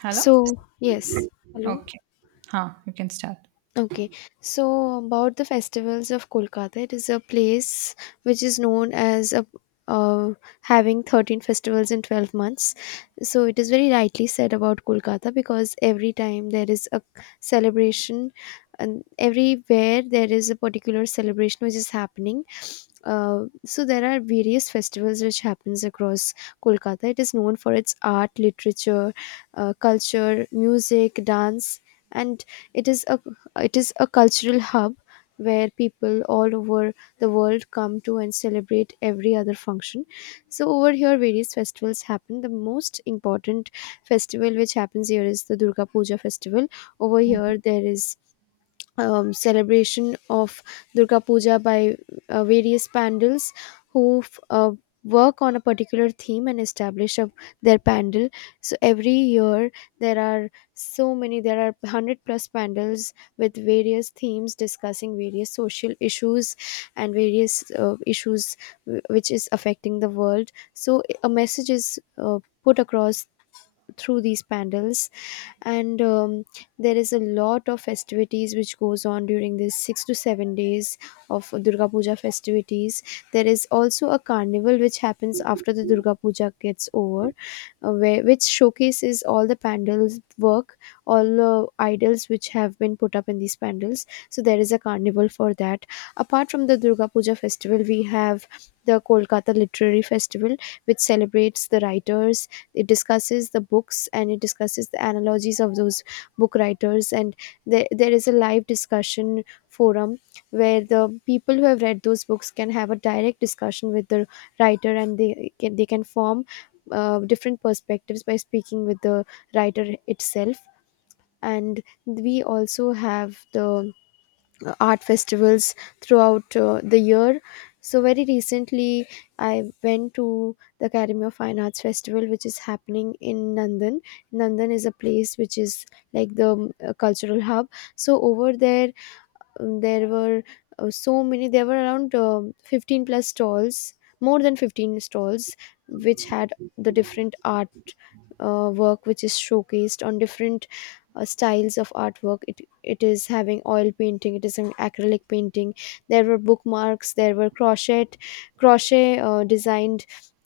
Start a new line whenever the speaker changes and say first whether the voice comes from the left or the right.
right: Hello?
left: So, yes. Hello.
right: Okay. Huh, you can start.
left: Okay, so about the festivals of Kolkata, it is a place which is known as a uh, having 13 festivals in 12 months. So it is very rightly said about Kolkata because every time there is a celebration, and everywhere there is a particular celebration which is happening. So there are various festivals which happens across Kolkata. It is known for its art, literature, culture, music, dance, and it is a it is a cultural hub where people all over the world come to and celebrate every other function. So over here various festivals happen. The most important festival which happens here is the Durga Puja festival. Over
right: Mhm.
left: here there is celebration of Durga Puja by various pandals who work on a particular theme and establish a, their pandal. So every year there are there are 100 plus pandals with various themes discussing various social issues and various issues which is affecting the world. So a message is put across through these pandals and there is a lot of festivities which goes on during these 6 to 7 days of Durga Puja festivities. There is also a carnival which happens after the Durga Puja gets over which showcases all the pandals work, all the idols which have been put up in these pandals, so there is a carnival for that. Apart from the Durga Puja festival, we have the Kolkata Literary Festival, which celebrates the writers. It discusses the books and it discusses the analogies of those book writers, and there is a live discussion forum where the people who have read those books can have a direct discussion with the writer, and they can form different perspectives by speaking with the writer itself. And we also have the art festivals throughout the year. So very recently, I went to the Academy of Fine Arts Festival, which is happening in Nandan. Nandan is a place which is like the cultural hub. So over there, there were so many there were around 15 plus stalls, more than 15 stalls, which had the different art work which is showcased on different styles of artwork. It is having oil painting, it is an acrylic painting, there were bookmarks, there were crochet, crochet design,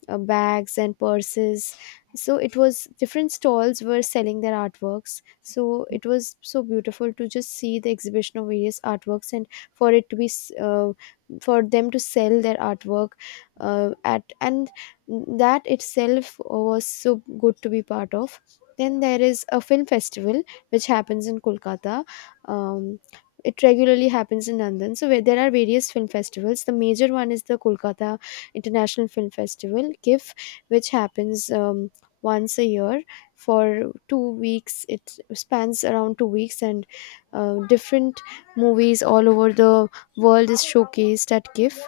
left: bags and purses. So it was different stalls were selling their artworks, so it was so beautiful to just see the exhibition of various artworks, and for it to be s- for them to sell their artwork at and That itself was so good to be part of. Then there is a film festival which happens in Kolkata. um, it regularly happens in Nandan. So where there are various film festivals. The major one is the Kolkata International Film Festival (KIF), which happens once a year for 2 weeks. It spans around 2 weeks, and different movies all over the world is showcased at KIF.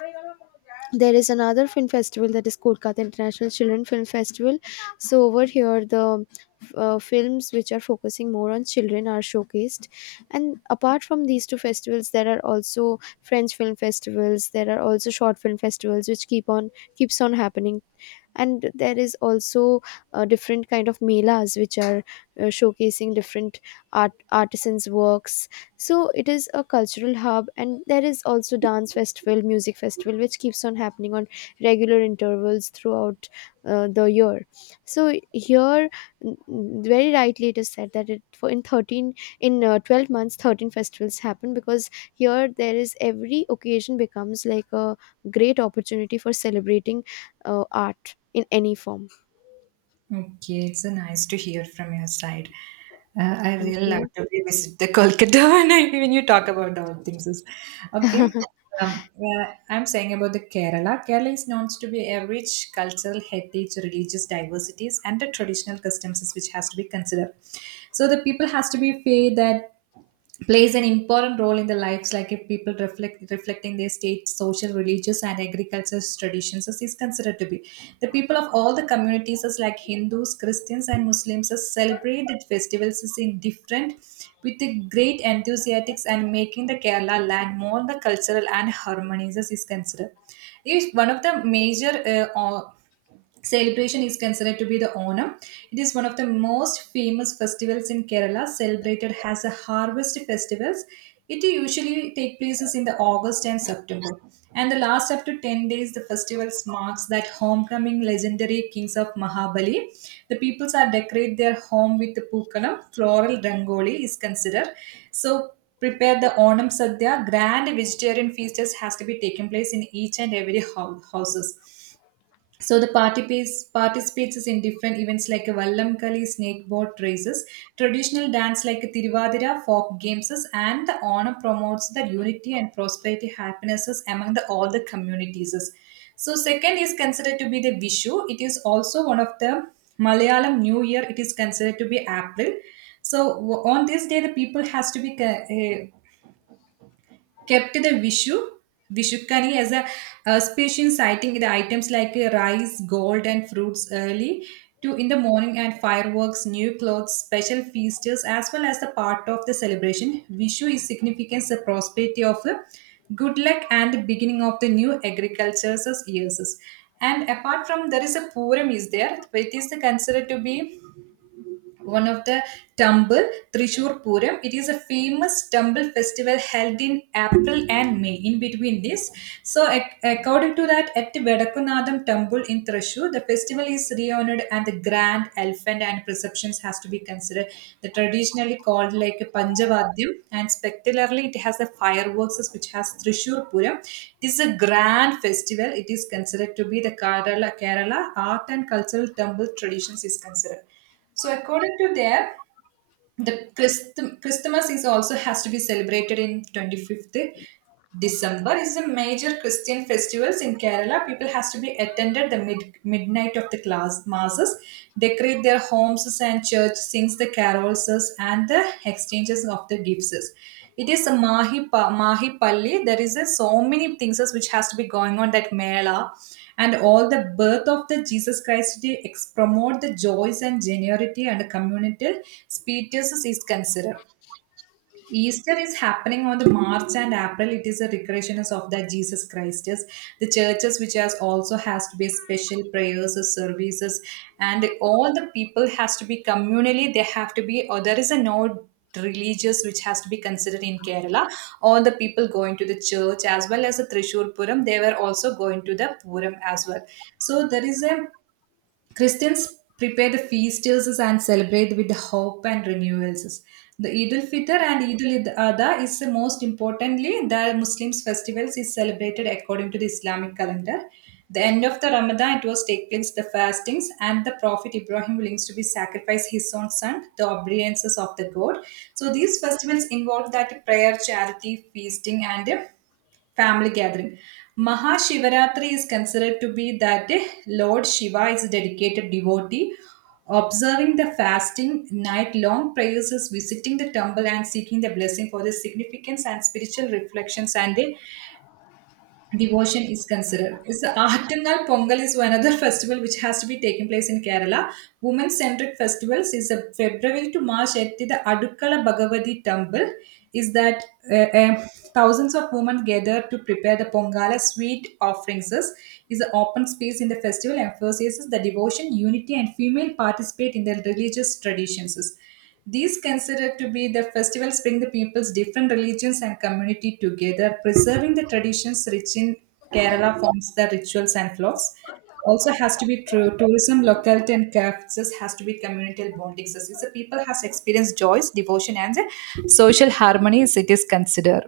left: There is another film festival, that is Kolkata International Children Film Festival. So over here the films which are focusing more on children are showcased. And apart from these two festivals, there are also French film festivals, there are also short film festivals which keeps on happening. And there is also different kind of melas which are showcasing different artisans works. So it is a cultural hub, and there is also dance festival, music festival which keeps on happening on regular intervals throughout the year. So here, very rightly it is said that it for in 13 in uh, 12 months 13 festivals happen, because here there is every occasion becomes like a great opportunity for celebrating art in any form.
right: Okay, it's so nice to hear from your side. I
left: Thank
right: really love
left: you.
right: to revisit the Kolkata when, when you talk about all things. Is- Okay, um, uh, I'm saying about the Kerala. Kerala is known to be a rich cultural heritage, religious diversities, and the traditional customs which has to be considered. So the people has to be fair that. Plays an important role in the lives like if people reflecting their state social religious and agricultural traditions as is considered to be the people of all the communities as like hindus christians and muslims as celebrate the festivals as in different with the great enthusiastics and making the kerala land more the cultural and harmonious as is considered is one of the major or celebration is considered to be the Onam. It is one of the most famous festivals in Kerala, celebrated as a harvest festivals. It usually take places in the August and September. And the last up to 10 days, the festivals marks that homecoming legendary kings of Mahabali. The peoples are decorate their home with the Pukanam, floral rangoli is considered. So prepare the Onam Sadhya, grand vegetarian feast has to be taken place in each and every houses so the participates in different events like a Vallamkali, snake boat races, traditional dance like Tiruvadira, folk games, and the Onam promotes the unity and prosperity, happinesses among the all the communities. So second is considered to be the Vishu. It is also one of the Malayalam New Year. It is considered to be April. So on this day, the people has to be kept the Vishu, Vishukani as a species, citing the items like rice, gold, and fruits early to in the morning and fireworks, new clothes, special feasts, as well as the part of the celebration. Vishu is significant the prosperity of good luck and the beginning of the new agriculture's years. And apart from there is a Puram is there, it is considered to be one of the temple trishur puram it is a famous temple festival held in april and may in between this so according to that at vedakunadam temple in trishur the festival is renowned and the grand elephant and perceptions has to be considered the traditionally called like a panjavadyam and spectacularly it has a fireworks which has trishur puram. This is a grand festival it is considered to be the kerala art and cultural temple traditions is considered so according to there, the Christmas is also has to be celebrated in 25th December. Is a major Christian festivals in Kerala. People has to be attended the midnight of the class masses, decorate their homes and church, sings the carols and the exchanges of the gifts. It is a Mahi Palli. There is so many things as which has to be going on that Mela and all the birth of the Jesus Christ to promote the joys and genuity and communal speeches is considered. Easter is happening on the March and April. It is a recreation of that Jesus Christ. Yes. The churches which has also has to be special prayers or services, and all the people has to be communally. They have to be. Or there is a no religious which has to be considered in Kerala. All the people going to the church as well as the Trishur Puram. They were also going to the Puram as well. So there is a Christians prepare the feast and celebrate with hope and renewals. The Eid al-Fitr and Eid al-Adha is the most importantly the Muslims festivals is celebrated according to the Islamic calendar. The end of the Ramadan it was take place the fastings and the Prophet Ibrahim willing to be sacrifice his own son the obediences of the God. So these festivals involve that prayer, charity, feasting and family gathering. Mahashivaratri is considered to be that day Lord Shiva is a dedicated devotee, observing the fasting, night long prayers, visiting the temple, and seeking the blessing for the significance and spiritual reflections and the devotion is considered. It's the Artangal Pongal is another festival which has to be taking place in Kerala. Women-centric festivals is a February to March at the Adukkala Bhagavati temple. Is that uh, uh, thousands of women gather to prepare the Pongala sweet offerings. Is the open space in the festival emphasizes the devotion, unity, and female participate in the religious traditions. These considered to be the festivals bring the people's different religions and community together, preserving the traditions rich in Kerala forms the rituals and flows. Also has to be true tourism, locality and cultures has to be communal bonding. So it's the people has experienced joys, devotion and the social harmony as it is considered.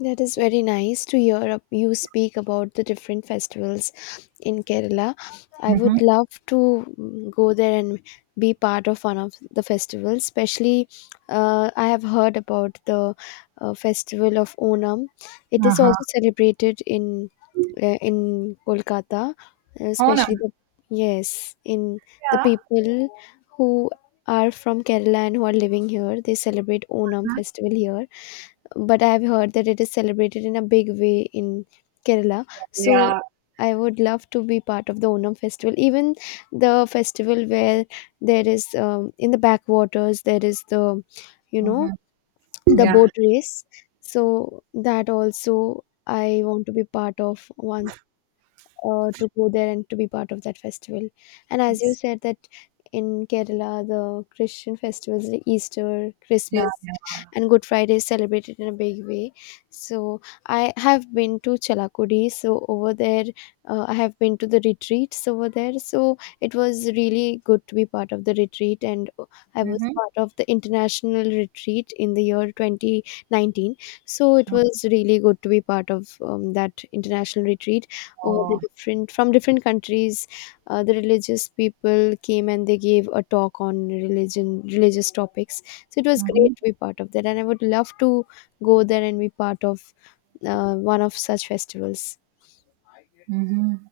left: That is very nice to hear you speak about the different festivals in Kerala. I
right: Mm-hmm.
left: would love to go there and be part of one of the festivals, especially I have heard about the festival of Onam. It is
right: Uh-huh.
left: also celebrated in Kolkata,
right: Oh no.
left: especially the yes, in the
right: Yeah.
left: people who are from Kerala and who are living here, they celebrate Onam
right: Huh?
left: festival here. But I've heard that it is celebrated in a big way in Kerala.
right: Yeah.
left: So I would love to be part of the Onam festival, even the festival where there is in the backwaters there is the you know
right: Mm-hmm.
left: the
right: Yeah.
left: boat race. So that also I want to be part of once, to go there and to be part of that festival. And as you
right: It's-
left: said that in Kerala, the Christian festivals, the Easter,
right: Yeah.
left: Christmas,
right: Yeah.
left: and Good Friday is celebrated in a big way. So I have been to Chalakudi. So over there, I have been to the retreats over there. So it was really good to be part of the retreat, and I was
right: Mm-hmm.
left: part of the international retreat in the year 2019. So it was really good to be part of that international retreat over the
right: Oh.
left: different from different countries. The religious people came and they gave a talk on religion religious topics. So it was
right: Mm-hmm.
left: great to be part of that, and I would love to go there and be part of one of such festivals.
right: Mm-hmm.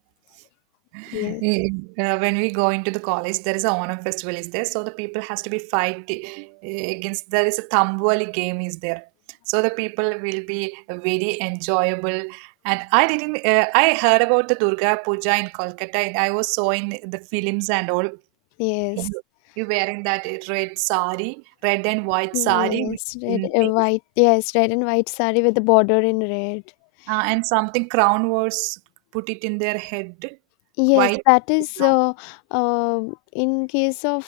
left: Yes.
right: Eh, when we go into the college there is a onam festival is there so the people has to be fight eh, against there is a tamboli game is there so the people will be very enjoyable and I didn't I heard about the durga puja in kolkata and I was so in the films and all you
left: Yes.
right: you wearing that red sari red and white sari with
left: Yes, red
right: pin
left: and
right: things
left: white. Yes, red and white sari with the border in red.
right: and something crown was put it in their head
left: Yes,
right: white
left: that is,
right: crown.
left: uh, in case of,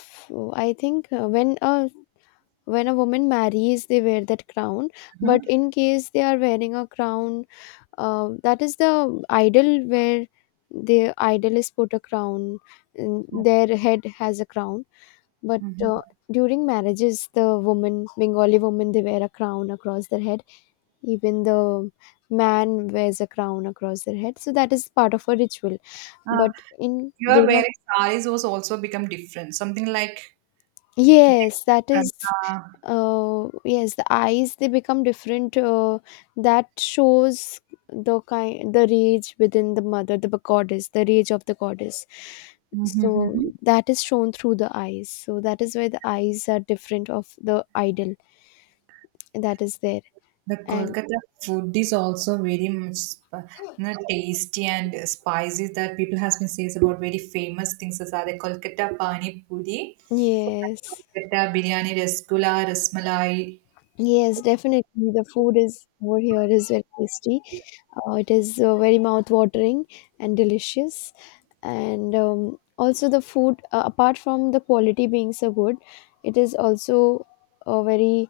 left: I think when a woman marries they wear that crown. But
right: Mhm.
left: in case they are wearing a crown, that is the idol where the idol is put a crown and their head has a crown. but
right: Mhm.
left: uh, during marriages the woman, Bengali woman, they wear a crown across their head. Even the man wears a crown across their head, so that is part of a ritual.
right: Uh,
left: But in
right: your
left: durga
right: wearing saris was also become different, something like
left: Yes, that
right: different.
left: is,
right: Uh,
left: yes, the eyes they become different. That shows the kind, the rage within the mother, the goddess, the rage of the goddess.
right: mhm,
left: So
right: mhm.
left: that is shown through the eyes. So that is why the eyes are different of the idol that is there.
right: The
left: And
right: Kolkata food is also very much sp- you know, tasty and spicy that people has been says about very famous things as are the Kolkata pani puri,
left: yes,
right: Kolkata biryani, rasgulla, rasmalai.
left: yes, definitely the food is over here is very tasty. It is very mouth watering and delicious. And also the food, apart from the quality being so good, it is also very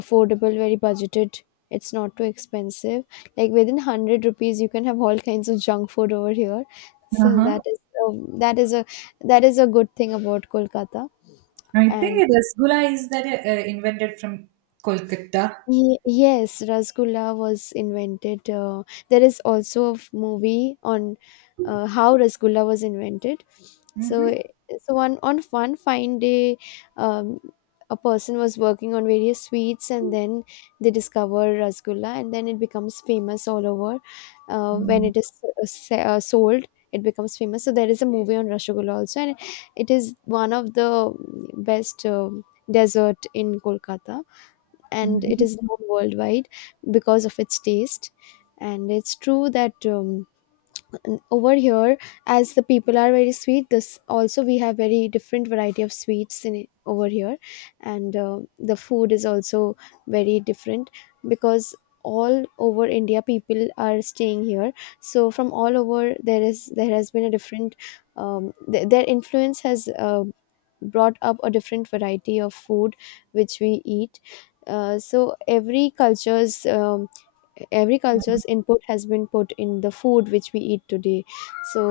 left: affordable, very budgeted, it's not too expensive, like within 100 rupees you can have all kinds of junk food over here. So
right: Uh-huh.
left: that is um, that is a that is a good thing about Kolkata.
right: I
left: And
right: think rasgulla is that invented from Kolkata.
left: Yes, Rasgulla was invented. There is also a movie on how Rasgulla was invented. So,
right: Mm-hmm.
left: i- so one on one fine day, um, a person was working on various sweets, and then they discover Rasgulla, and then it becomes famous all over. When it is sold, it becomes famous. So there is a movie on Rasgulla also, and it is one of the best dessert in Kolkata, and it
right: Mm-hmm.
left: is known worldwide because of its taste. And it's true that over here, as the people are very sweet, this also we have very different variety of sweets in over here. And the food is also very different because all over India people are staying here. So from all over, there has been a different their influence has brought up a different variety of food which we eat. So every culture's input has been put in the food which we eat today. So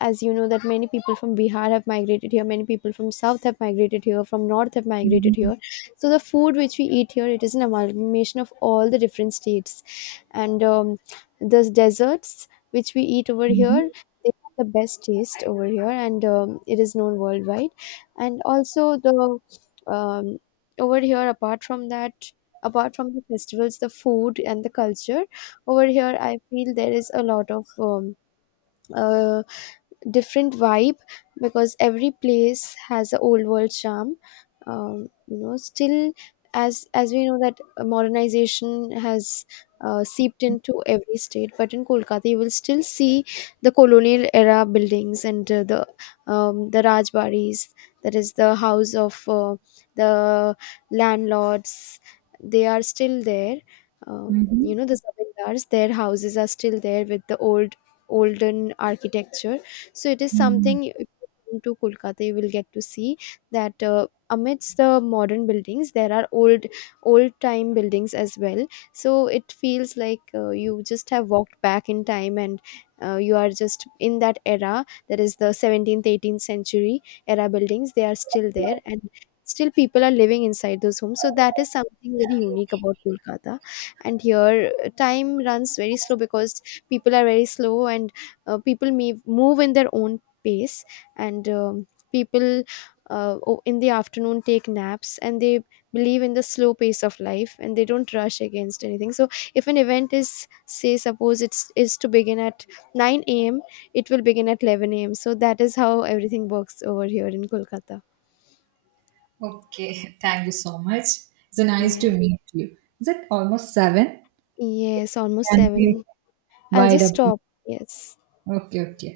left: as you know that many people from Bihar have migrated here, many people from south have migrated here, from north have migrated
right: Mm-hmm.
left: here. So the food which we eat here, it is an amalgamation of all the different states. And the desserts which we eat over here,
right: Mm-hmm.
left: they have the best taste over here, and it is known worldwide. And also the um, over here, apart from that, apart from the festivals, the food and the culture over here, I feel there is a lot of uh, different vibe, because every place has a old world charm. You know, still, as we know that modernization has seeped into every state, but in Kolkata you will still see the colonial era buildings and the rajbaris, that is the house of the landlords, they are still there. You know, the zamindars, their houses are still there with the olden architecture. So it is
right: Mm-hmm.
left: something if you come to Kolkata, you will get to see that amidst the modern buildings, there are old time buildings as well. So it feels like you just have walked back in time, and you are just in that era. That is the 17th, 18th century era buildings. They are still there, and still people are living inside those homes. So that is something very unique about Kolkata. And here, time runs very slow because people are very slow, and people may move in their own pace. And people, in the afternoon take naps, and they believe in the slow pace of life and they don't rush against anything. So if an event is, say suppose it's is to begin at 9 a.m, it will begin at 11 a.m, so that is how everything works over here in Kolkata.
right: Okay, thank you so much. It's nice to
left: Yes.
right: meet you. Is it almost seven?
left: Yes, almost
right: Can we
left: 7. I'll
right: wide
left: just
right: up?
left: stop. Yes.
right: Okay, okay.